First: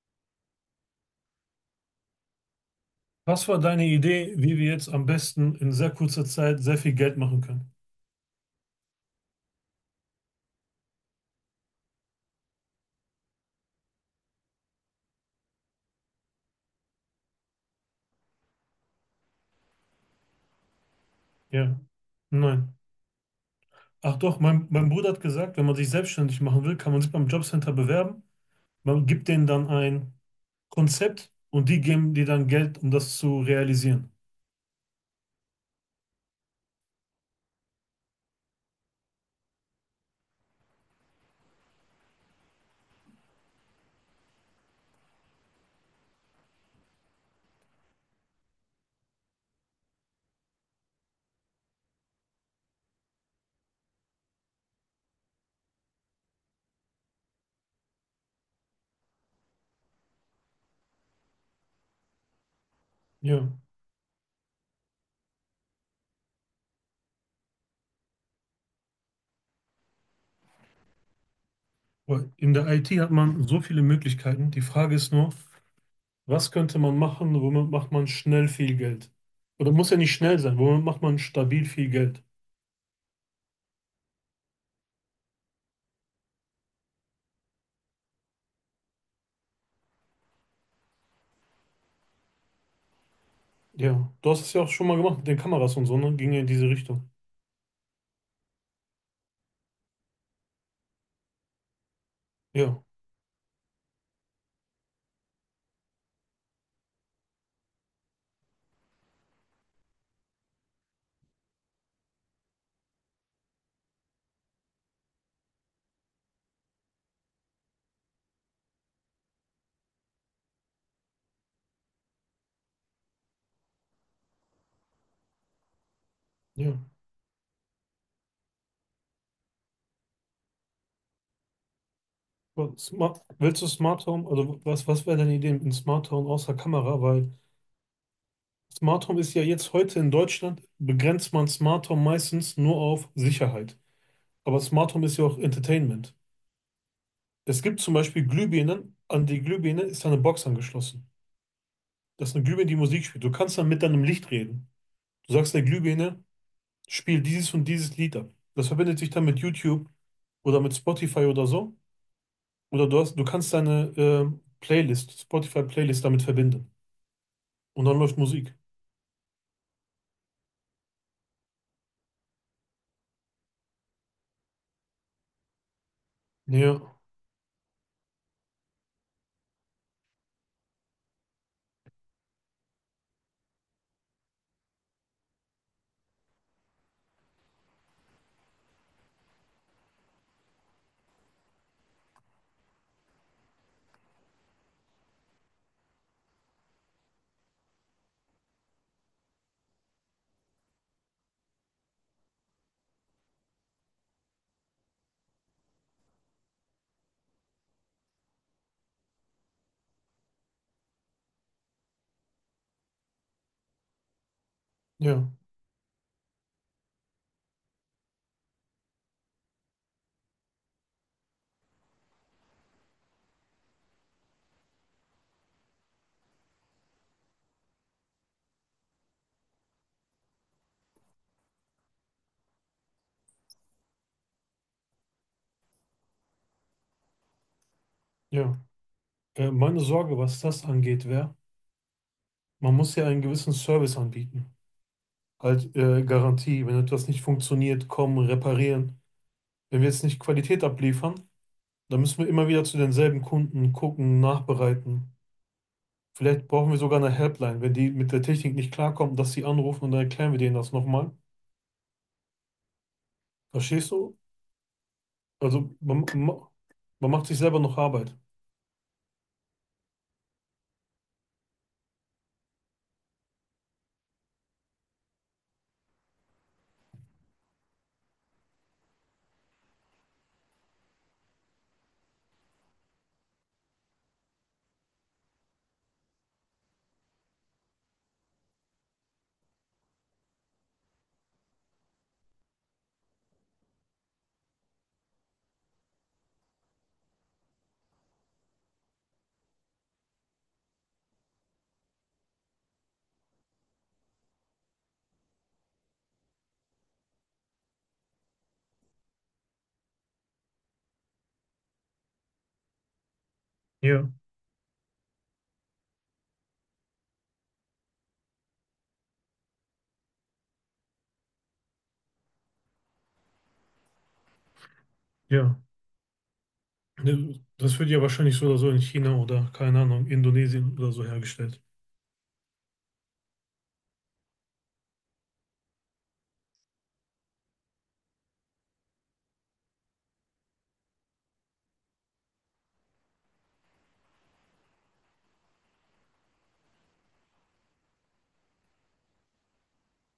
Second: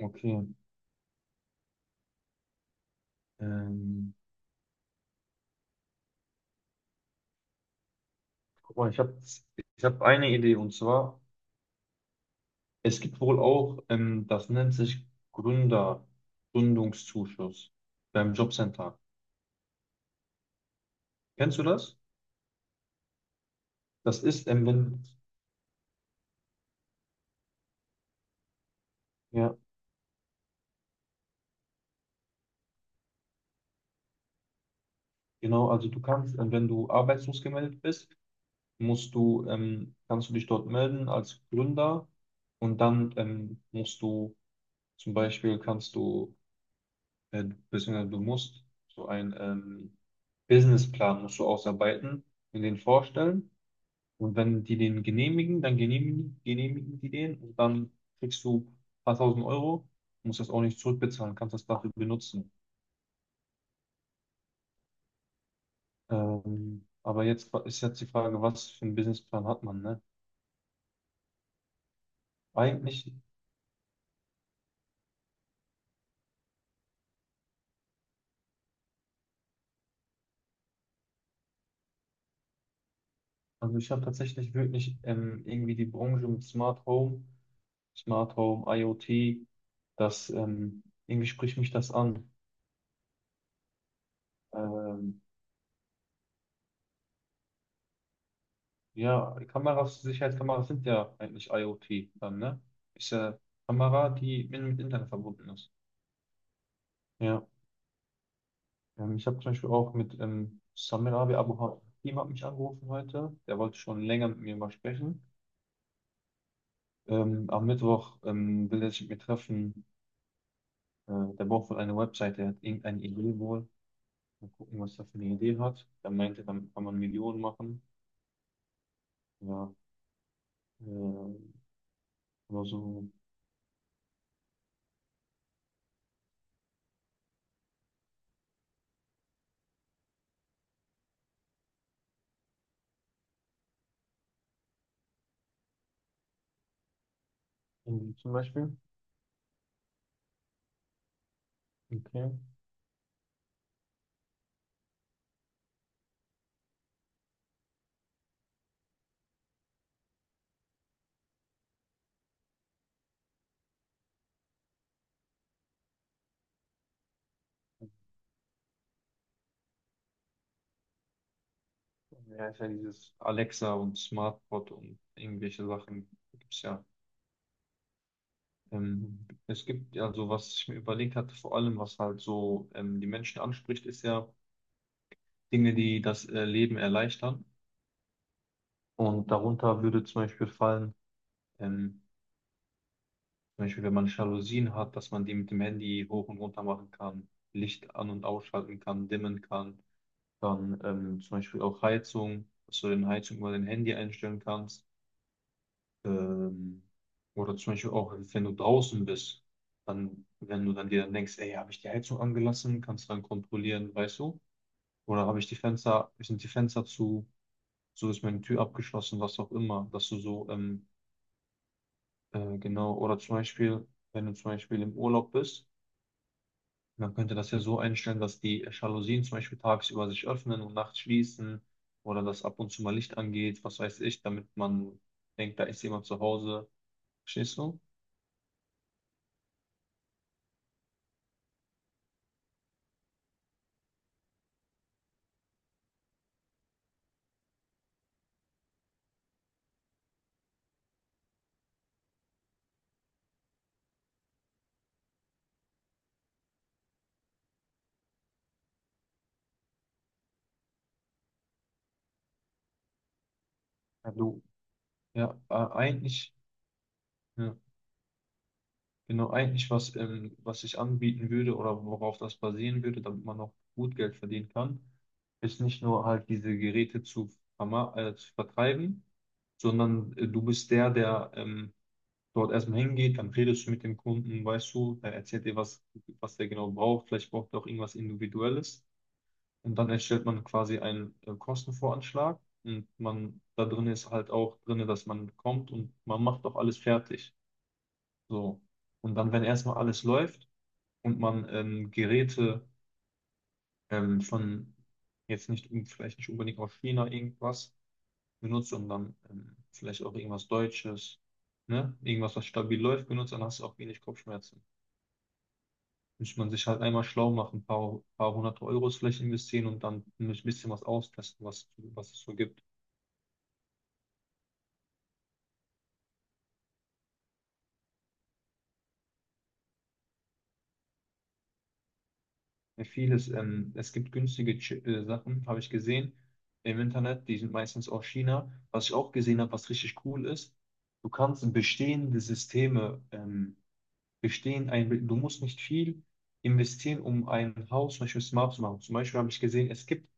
Okay. Was war deine Ähm, Idee, wie wir jetzt am besten in sehr kurzer Zeit sehr viel Geld machen können? Guck mal, ich hab eine Idee, und zwar es gibt wohl auch, das nennt sich Gründer, Gründungszuschuss beim Jobcenter. Kennst du Ja, das? nein. Ach Das doch, ist, mein, mein wenn, Bruder hat gesagt, wenn man sich selbstständig machen will, kann man sich beim Jobcenter bewerben. Man gibt denen ja, dann ein Konzept und die geben dir dann Geld, um das zu realisieren. genau, also du kannst, wenn du arbeitslos gemeldet bist, kannst du dich dort melden als Gründer, und dann musst du, zum Beispiel kannst du äh, beziehungsweise du musst so einen Businessplan musst du ausarbeiten und den vorstellen. Und wenn die den genehmigen, dann genehmigen die den, und dann kriegst du ein paar tausend Euro, musst das auch nicht zurückbezahlen, kannst das dafür benutzen. Ja, Aber jetzt ist jetzt die Frage, was für einen Businessplan hat man, ne? weil in der IT hat Eigentlich, man so viele Möglichkeiten. Die Frage ist nur, was könnte man machen, womit macht man schnell viel Geld? Oder muss ja nicht schnell sein, womit macht man stabil viel Geld? also ich habe tatsächlich wirklich irgendwie die Branche mit Smart Home, Smart Home, IoT, das irgendwie spricht mich das an. Ja, du hast es ja auch schon mal gemacht Ähm, mit den Kameras und so, ne? Ging ja in diese Richtung. Ja, die Kameras, Sicherheitskameras sind ja eigentlich IoT dann, ne? Ja, Ist ja Kamera, die mit Internet verbunden ist. Ja, ich habe zum Beispiel auch mit Samir Abi Abu Hakim hat mich angerufen heute. Der wollte schon länger mit mir mal sprechen. Am Mittwoch will er sich mit mir treffen. Der braucht wohl eine Webseite, er hat irgendeine Idee wohl. Mal gucken, was er für eine Idee hat. Er meinte, damit ja. kann man Millionen machen. Ja, äh, oder Und so. Smart, willst du Smart Home? Also was wäre deine Idee mit einem Smart Home außer Kamera? Weil Smart Home ist ja jetzt heute in Deutschland, begrenzt man Smart Home meistens nur auf Sicherheit. Aber Smart Home ist ja auch Entertainment. Es gibt zum Irgendwie Beispiel zum Beispiel. Glühbirnen, an die Glühbirne ist eine Box angeschlossen. Okay. Das ist eine Glühbirne, die Musik spielt. Du kannst dann mit deinem Licht reden. Du sagst der Glühbirne, spiel dieses und dieses Lied ab. Das verbindet sich dann mit YouTube oder mit Spotify oder so. Oder du hast, du kannst deine Playlist, Spotify-Playlist damit verbinden. Und dann läuft Musik. Ja, ist ja dieses Alexa und SmartBot und irgendwelche Sachen gibt's Ja, ja. Es gibt ja so, was ich mir überlegt hatte, vor allem, was halt so die Menschen anspricht, ist ja Dinge, die das Leben erleichtern. Und darunter würde zum Beispiel fallen, ähm, zum Beispiel, wenn man Jalousien hat, dass man die mit dem Handy hoch und runter machen kann, Licht an- und ausschalten kann, dimmen kann. Dann zum Beispiel auch Heizung, dass du den Heizung über dein Handy einstellen kannst. Ähm, oder zum Beispiel auch, wenn du draußen bist, dann, wenn du dann dir dann denkst, ey, habe ich die Heizung angelassen, kannst du dann kontrollieren, weißt du? Oder ja, habe ich die Fenster, sind die Fenster zu, so ist meine Tür abgeschlossen, was auch immer, dass du so, genau, oder zum Beispiel, wenn du zum Beispiel im Urlaub bist, man könnte das ja so einstellen, dass die Jalousien zum Beispiel tagsüber sich öffnen und nachts schließen, oder dass ab und zu mal Licht angeht, was weiß ich, damit man denkt, da ist jemand zu Hause. Verstehst du? ja. Meine Sorge, was das angeht, wäre, man muss ja einen gewissen Service anbieten. Halt Garantie, wenn etwas nicht funktioniert, kommen, reparieren. Wenn wir jetzt nicht Qualität abliefern, dann müssen wir immer wieder zu denselben Kunden gucken, nachbereiten. Vielleicht brauchen wir sogar eine Helpline, wenn die mit der Technik nicht klarkommen, dass sie anrufen und dann erklären wir denen das nochmal. Verstehst Ja, du? du, ja, Also man, eigentlich, man man macht sich ja, selber noch Arbeit. genau, eigentlich, was ich anbieten würde oder worauf das basieren würde, damit man noch gut Geld verdienen kann, ist nicht nur halt diese Geräte zu vertreiben, sondern du bist der, der dort erstmal hingeht, dann redest du mit dem Kunden, weißt du, er erzählt dir, was der genau braucht, vielleicht braucht er auch irgendwas Individuelles. Und dann erstellt man quasi einen Kostenvoranschlag, und man, da drin ist halt auch drin, dass man kommt und man macht auch alles fertig. So. Und dann, wenn erstmal alles läuft und man Geräte von jetzt nicht, un- vielleicht nicht unbedingt aus China irgendwas benutzt, sondern vielleicht auch irgendwas Deutsches, ne? Irgendwas, was stabil läuft, benutzt, dann hast du auch wenig Ja, Kopfschmerzen. Muss man sich halt einmal schlau machen, paar hundert Euros vielleicht investieren und dann ein bisschen was austesten, was es so gibt. ja. Ne, das wird ja wahrscheinlich so oder so in China oder, keine Ahnung, Indonesien oder so hergestellt. Vieles, es gibt günstige Sachen, habe ich gesehen im Internet, die sind meistens aus China. Was ich auch gesehen habe, was richtig cool ist, du kannst bestehende Systeme, du musst nicht viel investieren, um ein Haus zum Beispiel smart zu machen. Zum Beispiel habe ich gesehen, es gibt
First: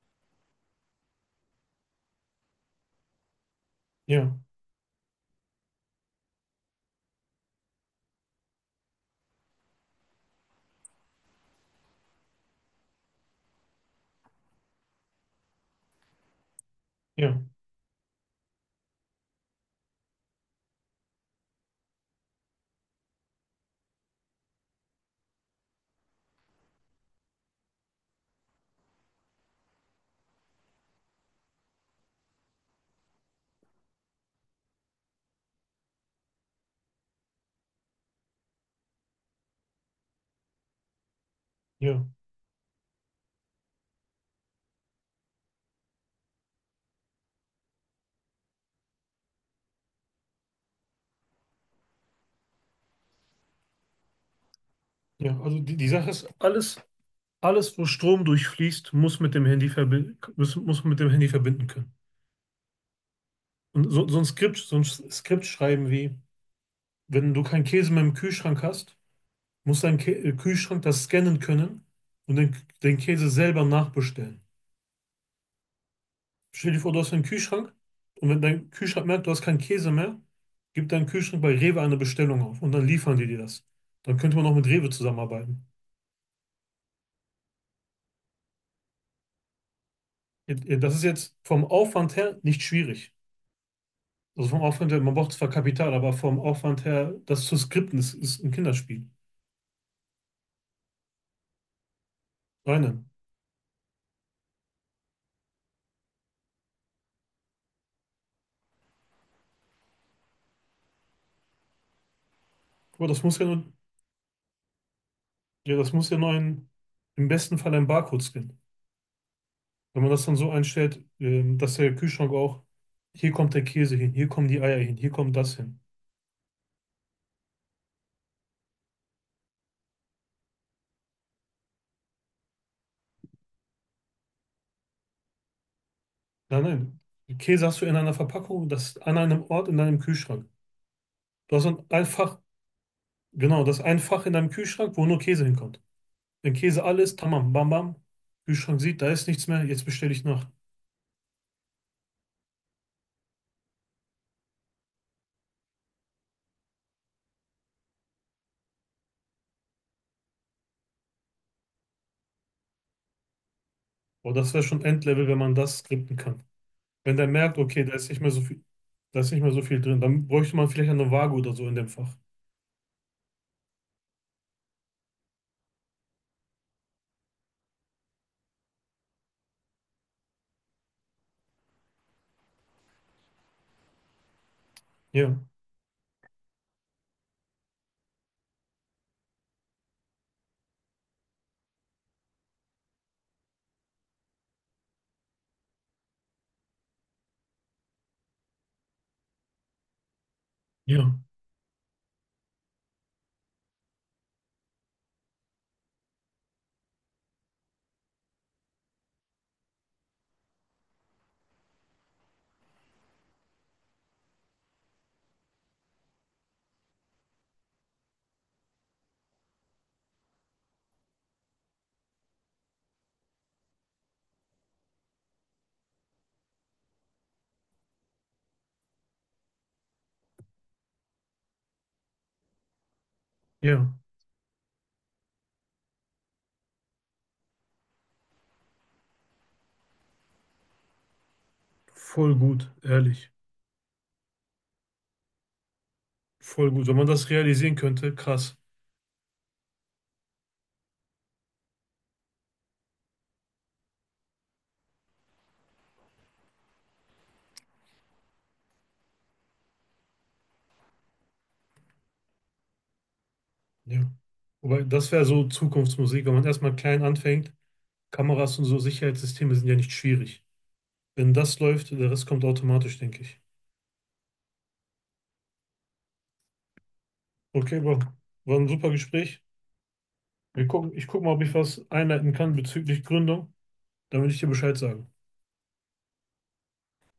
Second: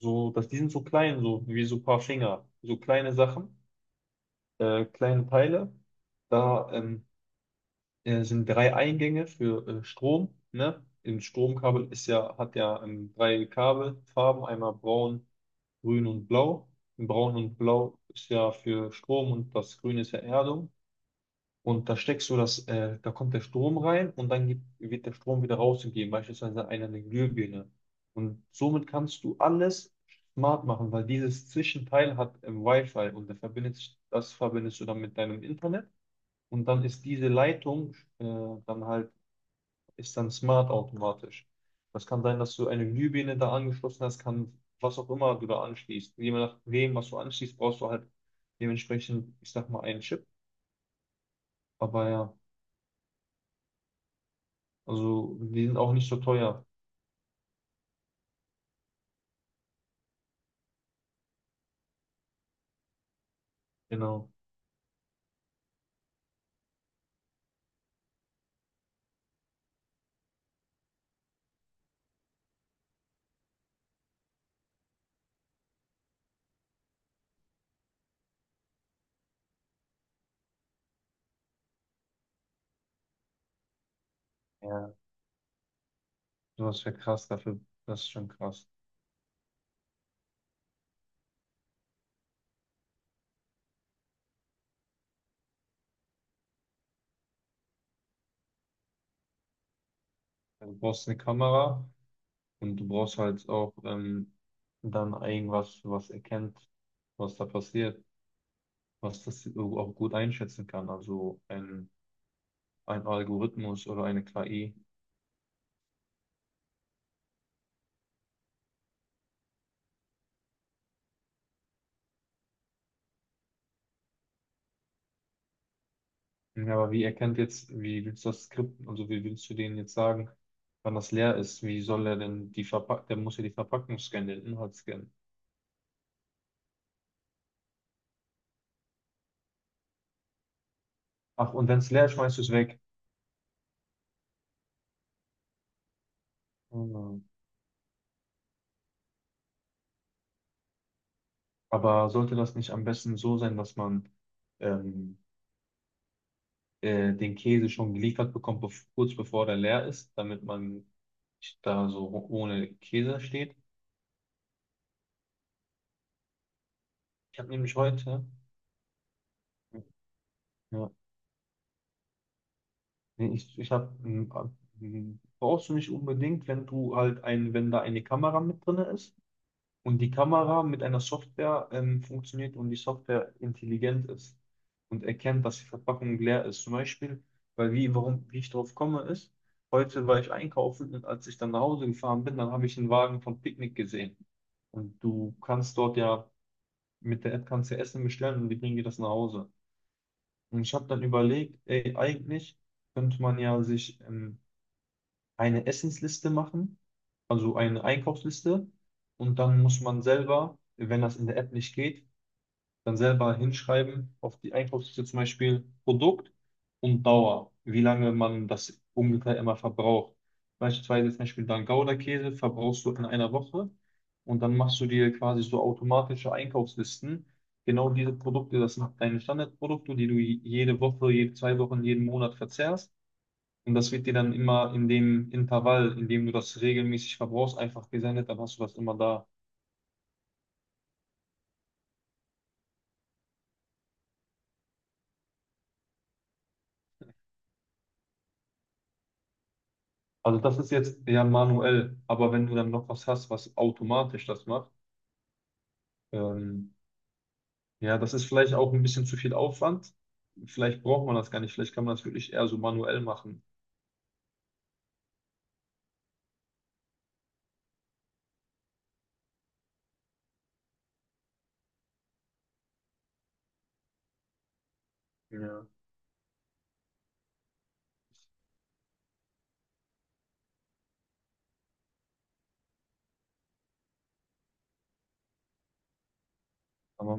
so, dass die sind so klein, so wie so ein paar Finger, so kleine Sachen, Ja, kleine Teile. Da sind drei Eingänge für Strom, ne? Im Stromkabel hat ja drei Kabelfarben, einmal braun, grün und blau. Braun ja, und blau ist ja für Strom und das Grün ist ja Erdung. Und da steckst du das, da kommt der Strom rein und dann wird der Strom wieder rausgegeben, beispielsweise eine Glühbirne. Und somit kannst du alles smart machen, weil dieses Zwischenteil hat Wi-Fi, und da das verbindest du dann mit deinem Internet. Und dann ist diese Leitung dann halt ist dann smart automatisch. ja, Das kann sein, dass du eine Glühbirne da angeschlossen hast, kann was auch immer du da anschließt. Je nachdem, was du anschließt, brauchst du halt dementsprechend, ich sag mal, einen Chip. Aber ja, also ja. Also die die, sind die auch nicht Sache so ist, teuer. alles, wo Strom durchfließt, muss mit dem Handy verbinden, muss man mit dem Handy verbinden können. Und so, Genau. So ein Skript schreiben wie, wenn du keinen Käse mehr im Kühlschrank hast, muss dein Kä Kühlschrank das scannen können und den Käse selber nachbestellen. Stell dir vor, du hast einen Kühlschrank und wenn dein Kühlschrank merkt, du hast keinen Käse mehr, gib deinen Kühlschrank bei Rewe eine Bestellung auf und dann liefern die dir das. Dann könnte man auch mit Rewe Ja, zusammenarbeiten. sowas wäre krass dafür. Das ist schon krass. Das ist jetzt vom Aufwand her nicht schwierig. Also vom Aufwand her, man braucht zwar Kapital, aber vom Aufwand her, das zu skripten, ist ein Kinderspiel. Also, du brauchst eine Kamera und Nein, du nein. brauchst halt auch dann irgendwas, was erkennt, was da passiert, was das auch gut einschätzen kann. Ein Aber das muss ja nur, Algorithmus oder eine KI. ja, das muss ja nur ein, im besten Fall ein Barcode scannen. Wenn man das dann so einstellt, dass der Kühlschrank auch, hier kommt der Käse hin, hier kommen die Eier hin, hier kommt das hin. Ja, aber wie erkennt jetzt, wie willst du das Skript, also wie willst du denen jetzt sagen, wann das leer ist? Wie soll er denn die Verpackung, der muss ja die Verpackung scannen, den Inhalt scannen. Nein, nein. Käse hast du in einer Verpackung, das an einem Ort in deinem Kühlschrank. Ach, Du hast und ein wenn es leer ein ist, schmeißt Fach, du es weg. genau, das ein Fach in deinem Kühlschrank, wo nur Käse hinkommt. Wenn Käse alles, ist, Hm. tamam, bam, bam. Kühlschrank sieht, da ist nichts mehr, jetzt bestelle ich nach. Aber sollte das nicht am besten so sein, dass man ähm, den Käse schon geliefert bekommt, kurz bevor der leer ist, damit man nicht da so ohne Käse steht? Boah, das wäre schon Endlevel, wenn man das skripten kann. Wenn der Ich habe merkt, nämlich okay, da ist nicht heute, mehr so viel, da ist nicht mehr so viel drin, dann bräuchte man vielleicht ja, eine Waage oder so in dem Fach. nee, ich habe, brauchst du nicht unbedingt, wenn da eine Kamera mit drin ist und die Kamera mit einer Software funktioniert und die Software intelligent ist und Ja, erkennt, dass die Verpackung leer ist. Zum Beispiel, wie ich drauf komme, ist, heute war ich einkaufen, und als ich dann nach Hause gefahren bin, dann habe ich einen Wagen von Picknick gesehen. Und du kannst dort ja mit der App kannst du Essen bestellen und die bringen dir das nach Hause. Und ich habe dann ja, überlegt, ey, eigentlich könnte man ja sich eine Essensliste machen, also eine Einkaufsliste. Und dann muss man selber, wenn das in der App nicht geht, dann selber hinschreiben auf die Einkaufsliste zum Beispiel Produkt und Dauer, wie lange man das ungefähr immer verbraucht. Beispielsweise zum Beispiel dann Gouda-Käse verbrauchst du in einer Woche, und dann machst du dir quasi so automatische Einkaufslisten. Genau diese Produkte, das sind deine Standardprodukte, die du jede Woche, jede zwei Wochen, jeden Monat verzehrst. Und das ja. wird dir dann immer in dem Intervall, in dem du das regelmäßig verbrauchst, einfach gesendet, dann hast du das immer da. Voll gut, ehrlich. Voll gut. Wenn man das realisieren könnte, krass. Also das ist jetzt ja manuell, aber wenn du dann noch was hast, was automatisch das macht, ähm, ja, das ist vielleicht auch ein bisschen zu viel Aufwand. Vielleicht braucht man das gar nicht, vielleicht kann man das wirklich eher so manuell machen. Ja. Wobei, das wäre so Zukunftsmusik, wenn man erstmal klein anfängt. Kameras und so Sicherheitssysteme sind ja nicht schwierig. Wenn das läuft, der Rest kommt automatisch, denke ich. Ja. Okay, Bro. War ein super Gespräch. Wir gucken, ich gucke mal, ob ich was einleiten kann bezüglich Gründung. Dann will ich dir Bescheid sagen. Aber